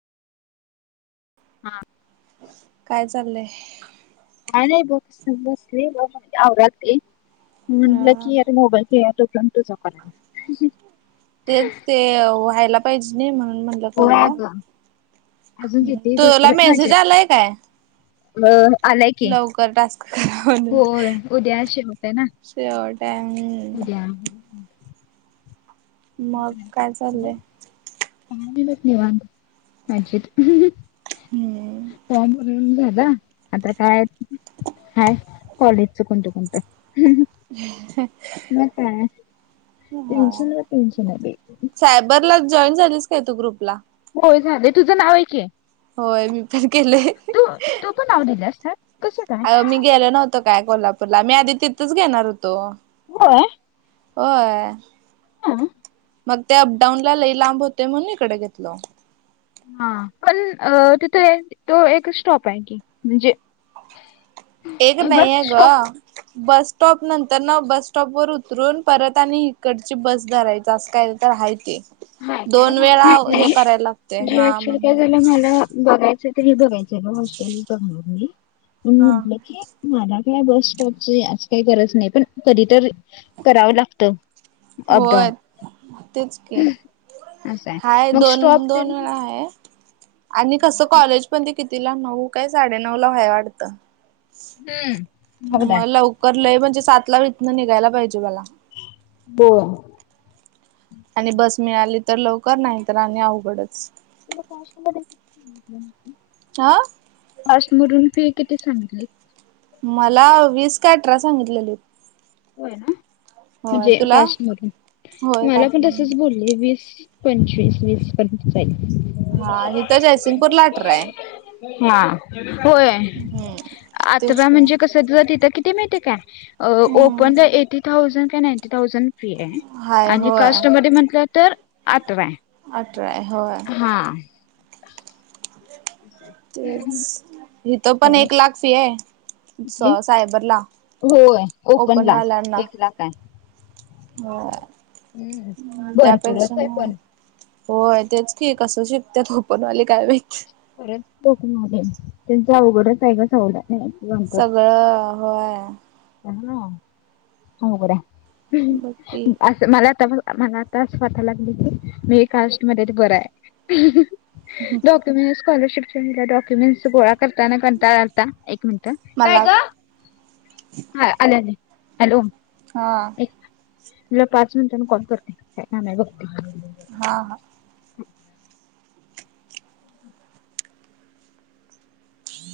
हा काय चाललंय मान बत बस राली. म्हटलं हा की यार मोबाईल ख तो पण तूझ तेच ते व्हायला पाहिजे नाही म्हणून म होय करूया अगं अजून किती भरपूर तुला आहेत मेसेज माझे. आलाय काय. अ आलाय की. लवकर टास्क करा म्हणून होय उद्या शेवट आहे ना. सवडॅ उद्या. मग काय चाललंय का ब नि वाां म्जेत हम्म तबर आता काय हाय कॉलेजच कोणतं कोणतं. ह म काा तनशन तीनशन ब सायबर ला जॉईन झालीस काय तू ग्रुप ला होय झालंय तुझं नाव आहे. होय मी पण केलय. त नव द सर अ मी गेलो नव्हतो काय कोल्हापूरला मी आधी तिथंच घेणार होतो. होय? होय. हम्म. मग ते अपडाऊन ला लई लांब होते म्हणून इकडे घेतलं हा पण अ तिथ तो एक स्टॉप आहे की म्हणजे एक बस नाहीय ग. स्टॉप बस स्टॉप नंतर ना बस स्टॉपवरर उतरून परत आणि इकडची बस धरायच असं काय त हाय की. हाय काय मला माहित नाही लागतय म्हणजे हा ॲक्चुली काय म्हणून झालं मला बघायचं. स्त्री बघायच ग हॉस्टेल [unintelligible] पण हा. म्हटलं की. मला काय बस स्टॉपची आज काही गरज नाही पण कधी तर करावं लागत. होय. तेच की असं आहे हाय मग स्टॉप दोन दोन तेन वेळा आहे. आणि कसं कॉलेज पण ते कितीला नऊ काय साडे नऊ ला व्हाय वाटतं. हम्म. बघणार मग लवकर लय म्हणजे सातला इथन निघायला पाहिजे बघा. हो. आणि बस मिळाली तर लवकर नाही तर आणि अवघडच. तुला कास्ट मध्ये [unintelligible] आं. कास्टमधून फी किती सांगीतली? मला वीस का अठरा सांगितलेली. होय ना म्हणजे तुला? कास्टमधून होय मला पण काश्मीर तसचं बोल ले वीस पंचवीस वीस पर्यंत जार्ईल. हां हित जयसिंगपूर ला अटराय. हा होय हम्म तेच अटरा काय म्हणजे कसं ते तुला तिथ किती माईतय काय अ हम्म ओपनला एटी थाउंजंड कां नायटी थाउंजंड फी आहे हाय आणि होय. कास्टमध्ये म्हटलं तर आटरा आहे. अटरा आहे होय. हां. असंय. तेच इथं पण एक लाख फी आहे. कुठे? सायबरला होय ओपनला एक लाख आहे. हम्म होय त्या पेक्षा भरपूरच आहे मग पण होय तेच की कसं शिकत्यात ओपनवाले काय माहित? खरच [unintelligible] त्यांचं अवघडच आहे ग सवलत नाही. सगळं होय. चहा नु हो गड्या बघ की हम्म आज च मला आता प मला आता अस वाटा लागली की मी कास्ट मध्ये आहे ते बरं आहे. हम्म हं. फक्त मी स्कॉलरशिपचे डा डॉक्युमेंट्स गोळा करतांना कंटाळा आलता. एक मिनिटं काय मला ग? हा आले आले हॅलो. हां. एक तुला पाच मिनिटांने कॉल करते, काय काम आहे बघते. हा हा.